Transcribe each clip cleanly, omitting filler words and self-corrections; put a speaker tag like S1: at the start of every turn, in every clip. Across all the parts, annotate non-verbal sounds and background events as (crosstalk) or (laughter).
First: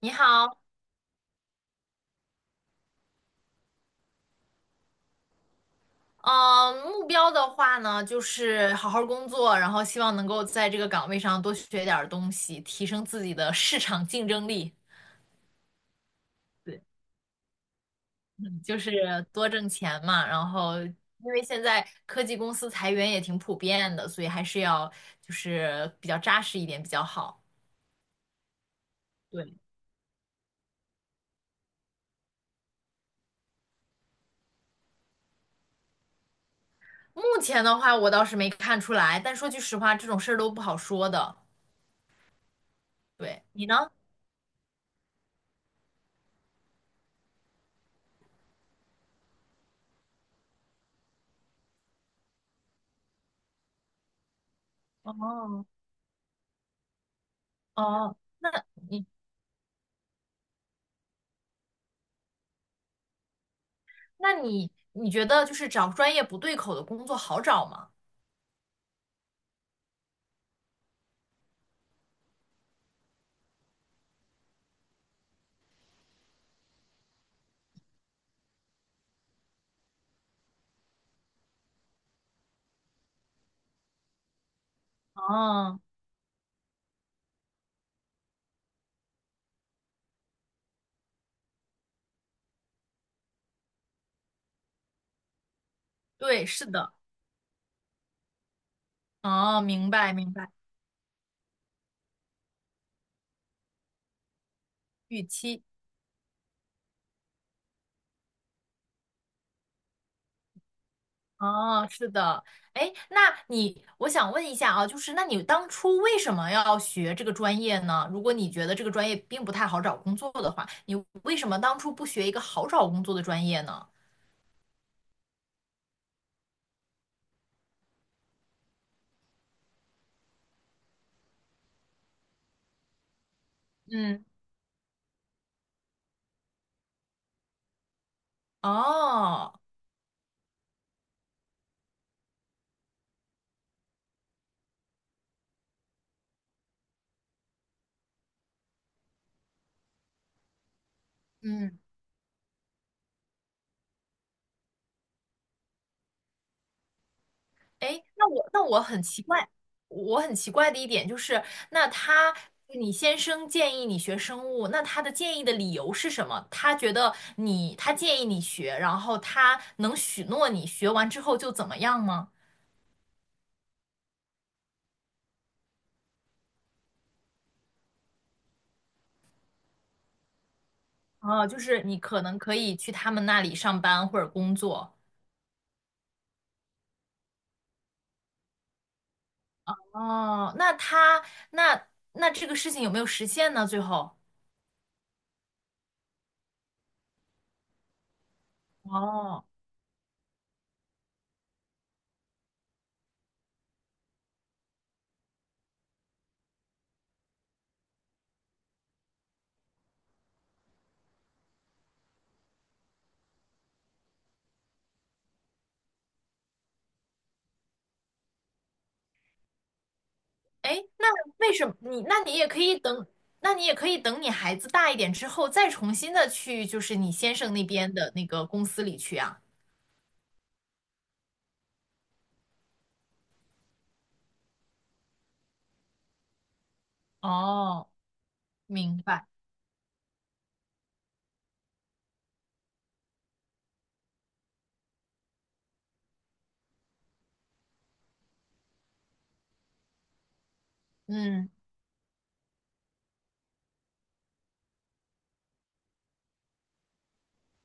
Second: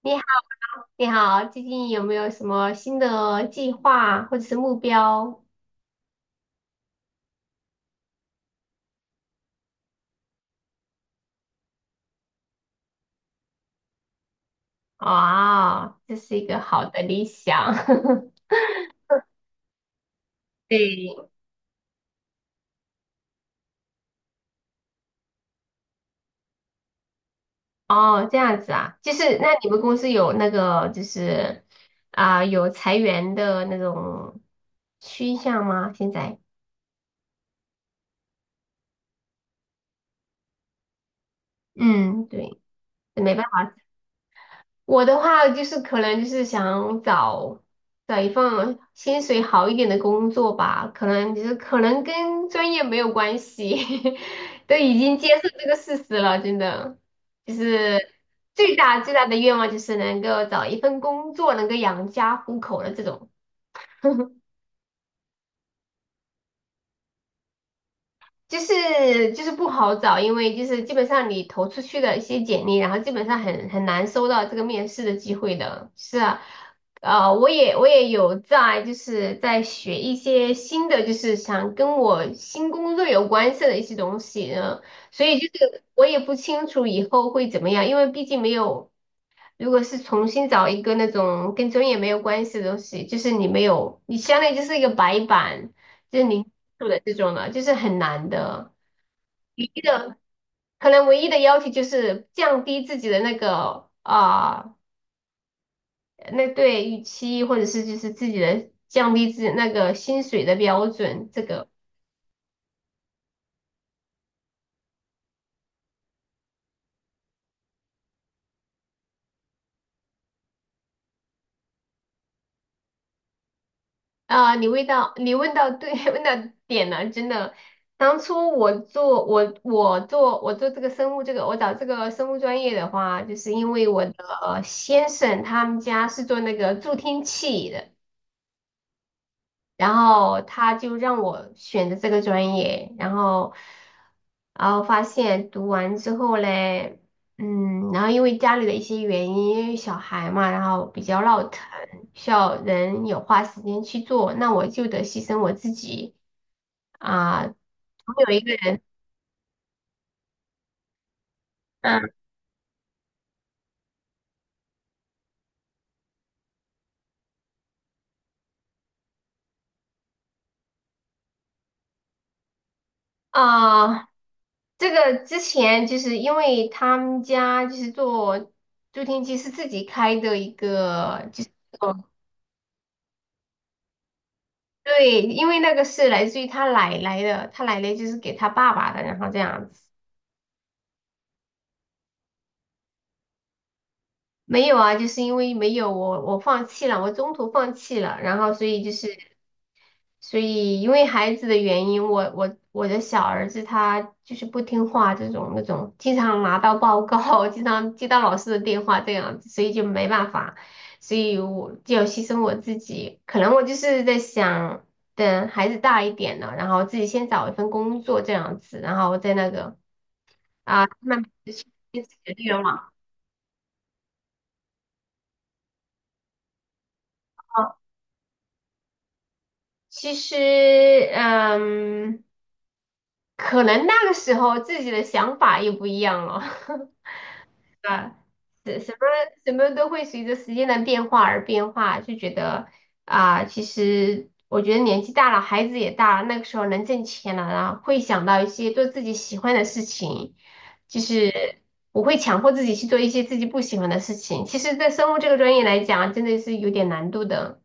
S1: 你
S2: 你好。
S1: 好，
S2: 你好，最近有没有什么新的计划或者是目标？
S1: 嗯，目标的话呢，就是好好工作，然后希望能够在这个岗位上多学点儿东西，提升自己的市场竞争力。
S2: 啊，这是一个
S1: 对，
S2: 好的理想。
S1: 嗯就
S2: (laughs)
S1: 是多挣钱嘛。然后，因
S2: 对。
S1: 为现在科技公司裁员也挺普遍的，所以还是要就是比较扎实一点比较好。
S2: 哦，这样子啊，就是那
S1: 对，
S2: 你们公司有那个有裁员的那种趋向吗？现在？
S1: 目前的话我倒是没看出来，但说句实话，这种事儿都不好说的。
S2: 嗯，对，没
S1: 对，
S2: 办
S1: 你
S2: 法。
S1: 呢？
S2: 我的话就是可能就是想找一份薪水好一点的工作吧，可能就是可能跟专业没有关系，(laughs) 都已经接受
S1: 哦
S2: 这个事实了，真的，就是
S1: 哦，那。
S2: 最大
S1: 你。
S2: 最大的愿望就是能够找一份工作能够养家糊口的这种。
S1: 那你觉得就是找专业不对口的工作好找吗？
S2: 就是不好找，因为就是基本上你投出去的一些简历，然后基本上很难收到这个面试的机会的。是啊，我也有在就是在学一些新的，就是想跟我新工作有关系的一些东西呢，所以就
S1: 哦，
S2: 是我也不清楚以后会怎么样，因为毕竟没有，如果是重新找一个那种跟专业没有关系的东西，就是你没有，你相当于就是一个白板，就是零
S1: 对，
S2: 基
S1: 是
S2: 础
S1: 的，
S2: 的这种了，就是很难的。
S1: 哦，
S2: 唯一
S1: 明白
S2: 的
S1: 明白，
S2: 可能唯一的要求就是降低自己的那个
S1: 预期，
S2: 那对预期，或者是就是自己的降低自己那个薪水的标准。这个
S1: 哦，是的，哎，那你，我想问一下啊，就是那你当初为什么要学这个专业呢？如果你觉得这个专业并不太好找工作的话，你为什么当初不学一个好找工作的专业呢？
S2: 啊、你问到对 (laughs) 问到点了，真的。当初我做这个生物这个我找这个生物专业的话，就是因为我的
S1: 嗯
S2: 先生他们家是做那个助听器的。
S1: 哦，
S2: 然后他就让我选的这个专业，然后，然后发现读完之后嘞，嗯，然后因为家里的一些原因，因为小孩嘛，然后比较闹腾，
S1: 嗯。
S2: 需要人有花时间去做，那我就得牺牲我自己啊，总
S1: 哎，那
S2: 有一
S1: 我
S2: 个
S1: 那
S2: 人。
S1: 我很奇怪，我很奇怪的一点就是，那
S2: 嗯
S1: 他你先生建议你学生物，那他的建议的理由是什么？他建议你学，然后他能许诺你学完之后就怎么样吗？
S2: 啊。这个之前就是因为他们家就是做助听器是自己开的一个，就
S1: 哦，
S2: 是
S1: 就是你可能可以去他们那里上班或者工作。
S2: 对，因为那个是来自于他奶奶的，他奶奶就是给他爸爸的，然后这样子。
S1: 哦，那他那那这个事情有没有实现呢？最后？
S2: 没有啊，就是因为没有我放弃了，我中途放弃了，然后所以就是。
S1: 哦。
S2: 所以因为孩子的原因，我的小儿子他就是不听话，这种那种经常拿到报告，经常接到老师的电话这样子，所以就没办法，所以我就要牺牲我自己。可能我就是在想，等孩子大一点了，然后自己先找一份工作这样子，然后再那个
S1: 哎，
S2: 啊，
S1: 那
S2: 慢慢实
S1: 为
S2: 现
S1: 什么
S2: 自
S1: 你？
S2: 己
S1: 那
S2: 的
S1: 你也可
S2: 愿
S1: 以
S2: 望。
S1: 等，你孩子大一点之后，再重新的去，就是你先生那
S2: 哦，
S1: 边的那个公司里去啊。
S2: 其实嗯，可能那个时候自己的想法也不一样了。(laughs)
S1: 哦，
S2: 啊，什什么
S1: 明白。
S2: 什么都会随着时间的变化而变化，就觉得啊、其实我觉得年纪大了，孩子也大了，那个时候能挣钱了，然后会想到一些做自己喜欢的事情，就是
S1: 嗯，
S2: 我会强迫自己去做一些自己不喜欢的事情。其实，在生物这个专业来讲，真的是有点难度的，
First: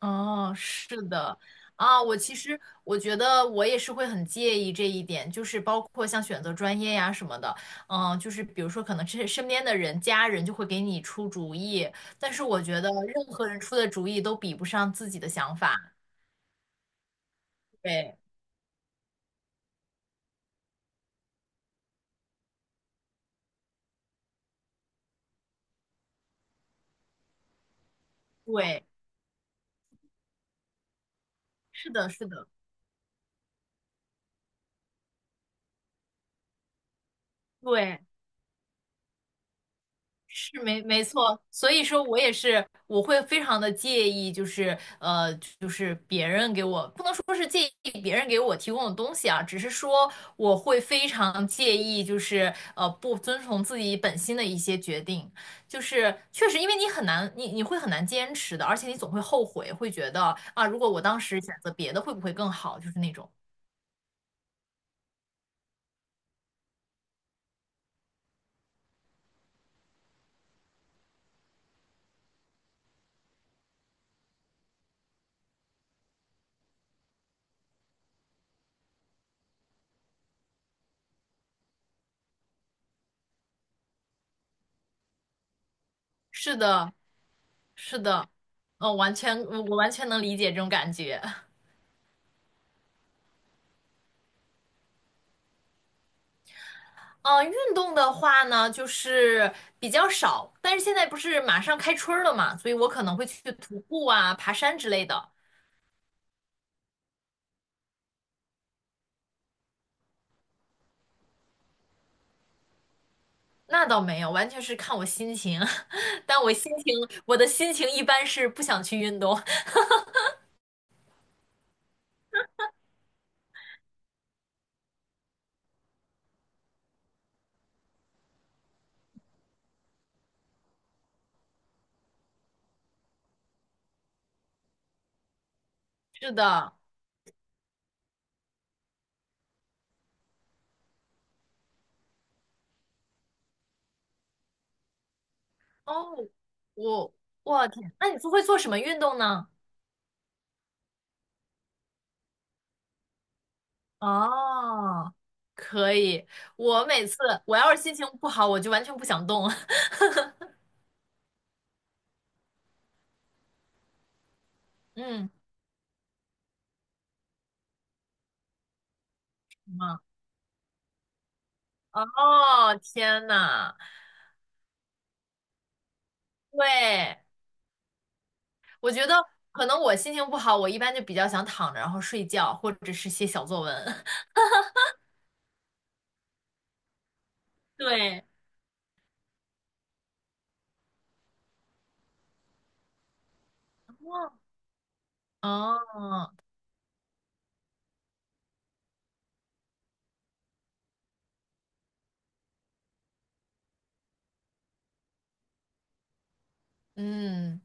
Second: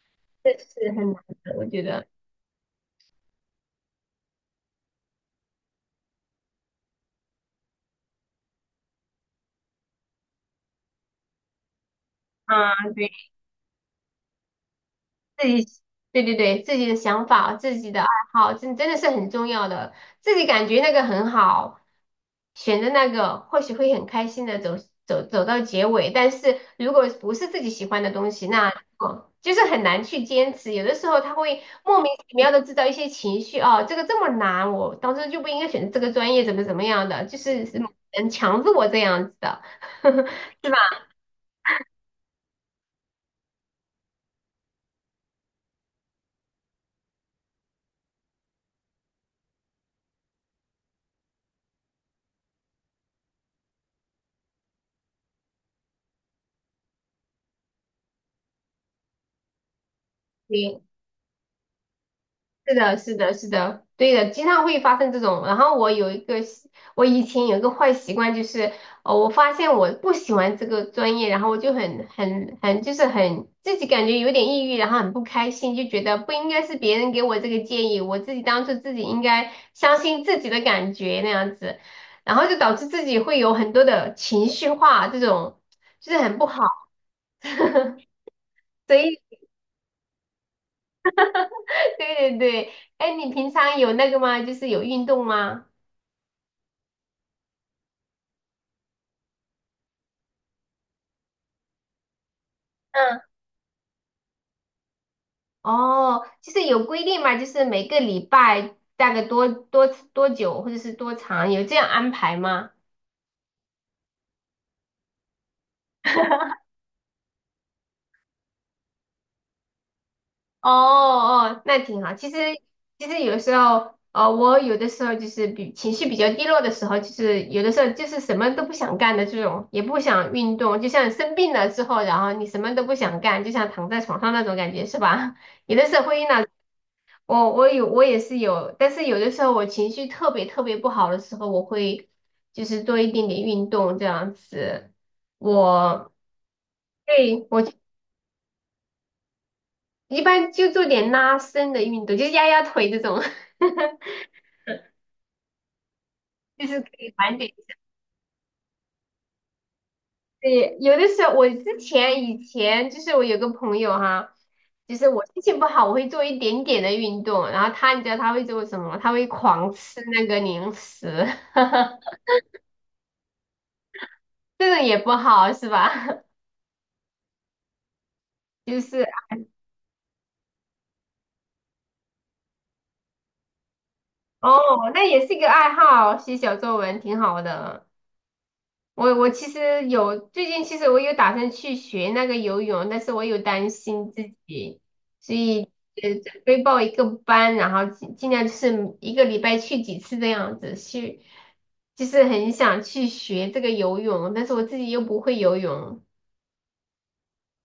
S1: 哦，
S2: 是
S1: 是
S2: 很难
S1: 的。
S2: 的，我觉
S1: 啊，
S2: 得。
S1: 我其实我觉得我也是会很介意这一点，就是包括像选择专业呀什么的，嗯，就是比如说可能这身边的人、家人就会给你出主意，但是我
S2: 啊，
S1: 觉得
S2: 对。
S1: 任何人出的主意都比不上自己的
S2: 自
S1: 想
S2: 己，
S1: 法。
S2: 对对对，自己的想法、自己的爱
S1: 对，
S2: 好，真真的是很重要的。自己感觉那个很好，选择那个或许会很开心的走到结尾。但是如果不是自己喜欢的东西，那
S1: 对，
S2: 哦就是很难去坚持。有的时候他会
S1: 是
S2: 莫
S1: 的，
S2: 名
S1: 是
S2: 其
S1: 的。
S2: 妙的制造一些情绪，哦，这个这么难，我当时就不应该选择这个专业，怎么怎么样的，就是是
S1: 对，
S2: 很强制我这样子的，
S1: 是
S2: (laughs) 是吧？
S1: 没错，所以说我也是，我会非常的介意，就是就是别人给我，不能说是介意别人给我提供的东西啊，只是说我会非常介意，就是不遵从自己本心的一些决定，就是确实，因为你很难，你会很难坚持的，而且你总会后悔，会觉得啊，如
S2: 对
S1: 果我当时选择别的，会不会更
S2: 是
S1: 好？就
S2: 的，
S1: 是那
S2: 是
S1: 种，
S2: 的，是的，对的，经常会发生这种。然后我以前有一个坏习惯，就是我发现我不喜欢这个专业，然后我就很很很，就是很自己感觉有点抑郁，然后很不开心，就觉得不应该是别人给我这个建议，我自己当初自己应该相信自己的感觉那样子，然后就导致自己会有很多的情绪化，这种就是很不
S1: 是
S2: 好。
S1: 的，是的，
S2: (laughs) 所
S1: 完
S2: 以，
S1: 全，我完全能理解这种感觉。
S2: 对对对，哎，你平常有那个吗？就是有运动吗？
S1: 运动的话呢，就是比较少，但是现在不是马上开春儿了嘛，所以我可能会
S2: 嗯。
S1: 去徒步啊、爬山之类的。
S2: 哦，就是有规定嘛，就是每个礼拜大概多久或者是多长，有这样安排吗？
S1: 那倒没有，完全是看我心情。(laughs) 但我心情，我的心情一般是不想去运动。(laughs)
S2: 哦哦，那挺好。其实有时候，我有的时候就是比情绪比较低落的时候，就是有的时候就是什么都不想干的这种，也不想运动，就像生病了之后，然后你什么都不想干，就像躺在床上那种感觉，是吧？(laughs) 有的时候会遇
S1: 是
S2: 到。
S1: 的，
S2: 我也是有，但是有的时候我情绪特别特别不好的时候，我会就是做一点点运动这样子。我
S1: 哦，我
S2: 对我
S1: 我天，那你都会做什么运动呢？
S2: 一般就做点拉伸的运动，就是压压腿这种，(laughs)
S1: 哦，可以。
S2: 就是
S1: 我
S2: 可
S1: 每
S2: 以
S1: 次
S2: 缓解。
S1: 我要是心情不好，我就完全不想动。(laughs)
S2: 对，有的时候我以前就是我有个朋友哈，就是我
S1: 嗯，
S2: 心情不好，我会做一点点的运动，然后他你知道他会做什么？他会
S1: 什
S2: 狂吃
S1: 么？
S2: 那个零食，(laughs)
S1: 哦，天呐，
S2: 这种也不好是吧？
S1: 对。
S2: (laughs) 就
S1: 我
S2: 是。
S1: 觉得可能我心情不好，我一般就比较想躺着，然后睡觉，或者是写小作文。(laughs)
S2: 哦，那也是一个爱好，写小作文挺好的。
S1: 对，
S2: 我其实有最近，其实我有打算去学那个游泳，但是我有担心自己，所以
S1: 哦，
S2: 准备报一个班，然后尽尽量就是一个礼拜去几次这样子去，就是很想去学这个游泳，但是我自己又不会游泳。
S1: 嗯，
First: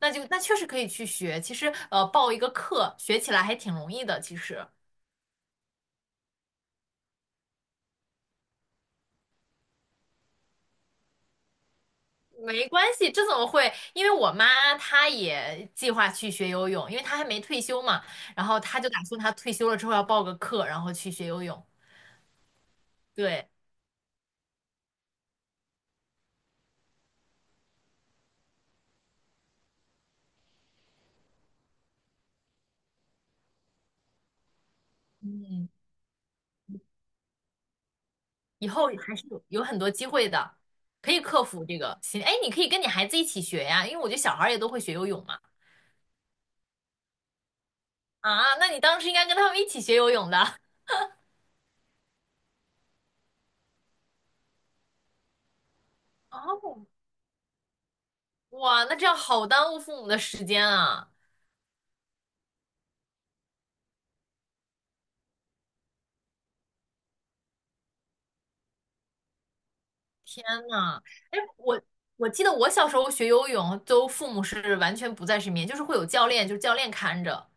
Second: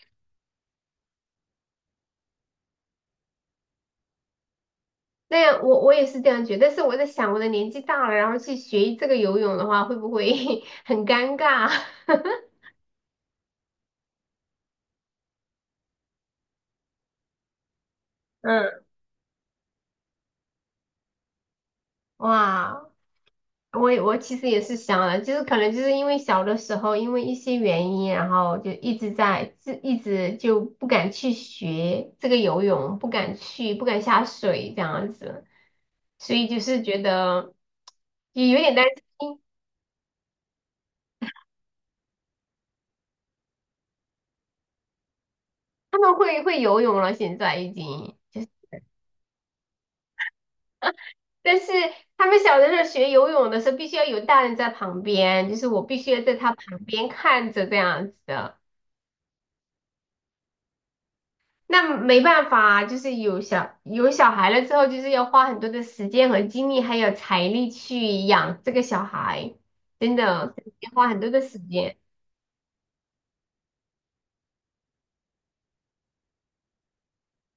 S1: 那确实可以去学。其实，报一个课学起来还挺容易的。其实
S2: 那样我也是这样觉得，但是我在想，我的年纪大了，然后去学这个游泳的话，会不会 (laughs) 很尴尬？(laughs)
S1: 没关系，这怎么会？因为我妈她也计划去学游泳，因为她还没退休嘛。然后她
S2: 嗯，
S1: 就打算她退休了之后要报个课，然后去学游泳。
S2: 哇。
S1: 对，
S2: 我其实也是想了，就是可能就是因为小的时候因为一些原因，然后就一直就不敢去学这个游泳，不敢下水这样子，
S1: 嗯。
S2: 所以就是觉得也有
S1: 以
S2: 点担
S1: 后还是
S2: 心
S1: 有很多机会的，可以克服这个心。哎，你可以跟你孩子一起学呀，因为我觉得小孩儿也都会学游泳嘛。
S2: 他们会会游泳了，现在已经就是，
S1: 啊，那你当时应该跟他们一起学游泳的。
S2: 但是他们小的时候学游泳的时候必须要有大人在旁边，就是我必须要
S1: (laughs)
S2: 在他旁
S1: 哦，
S2: 边看着这样子的。
S1: 哇，那这样好耽误父母的时间啊！
S2: 那没办法啊，就是有小孩了之后，就是要花很多的时间和精力，还有财力去养这个小孩，真
S1: 天
S2: 的要
S1: 呐，
S2: 花很多
S1: 哎，
S2: 的时
S1: 我
S2: 间。
S1: 我记得我小时候学游泳，都父母是完全不在身边，就是会有教练，就是教练看着。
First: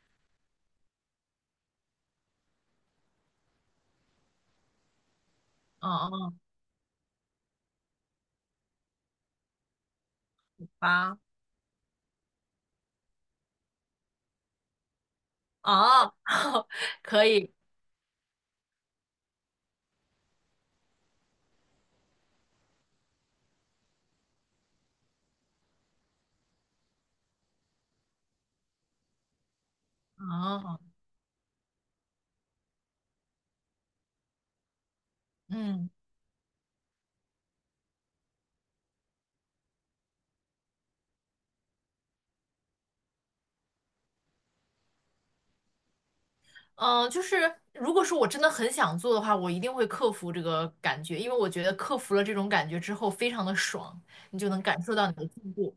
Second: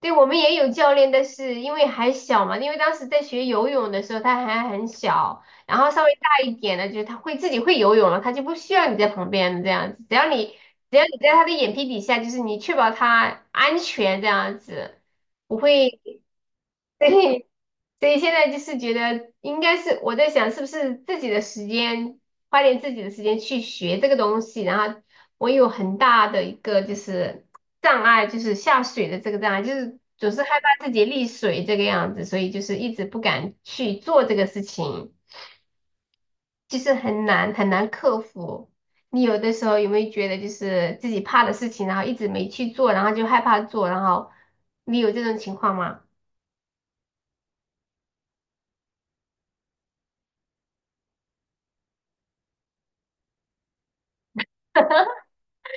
S2: 对，我们也有教练，但是因为还小嘛，因为当时在学游泳的时候他还很小，然
S1: 嗯
S2: 后稍微
S1: 哦，
S2: 大一点了，就是他会自己会游泳了，他就不需要你在旁边这样子，只要你
S1: 好
S2: 只要你
S1: 吧，
S2: 在他的眼皮底下，就是你确保他安全这样子，不会。
S1: 哦，(laughs)
S2: 所
S1: 可
S2: 以，
S1: 以，
S2: 所以现在就是觉得应该是我在想，是不是自己的时间，花点自己的时间去学这个东西。然后我有很大的一个就是障碍，就是下水的这个障碍，就是总是害
S1: 哦，
S2: 怕自己溺水这个样子，所以就是一直不敢去做这个事情，
S1: 嗯。
S2: 就是很难很难克服。你有的时候有没有觉得就是自己怕的事情，然后一直没去做，然后就害怕做，然后你有这种情况吗？
S1: 嗯，就是如果说我真的很想做的话，我一定会克服这个感觉，因为我觉得克服了这种感觉之后，非常的爽，你就能感受到你的进步，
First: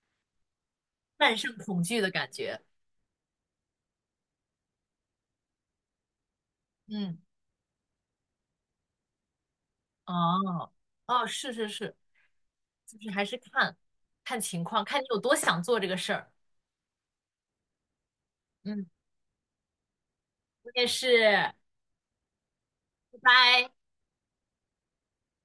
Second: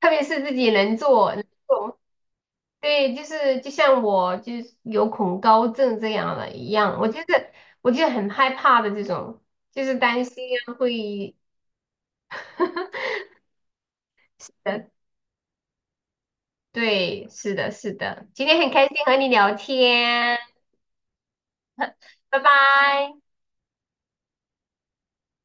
S2: 特别是自己
S1: 战
S2: 能
S1: 胜恐
S2: 做，
S1: 惧的感觉。
S2: 对，就是就像我就是有恐高症这样的一样，我
S1: 嗯，
S2: 就是我就很害怕的这种，就是担心
S1: 哦，
S2: 啊
S1: 哦，
S2: 会，
S1: 是是是，就是
S2: (laughs)
S1: 还是看看情况，看你有多想做这个事儿。
S2: 对，是的，是的，今天很开
S1: 嗯，
S2: 心和你聊天，
S1: 我也是，
S2: 拜拜。
S1: 拜拜。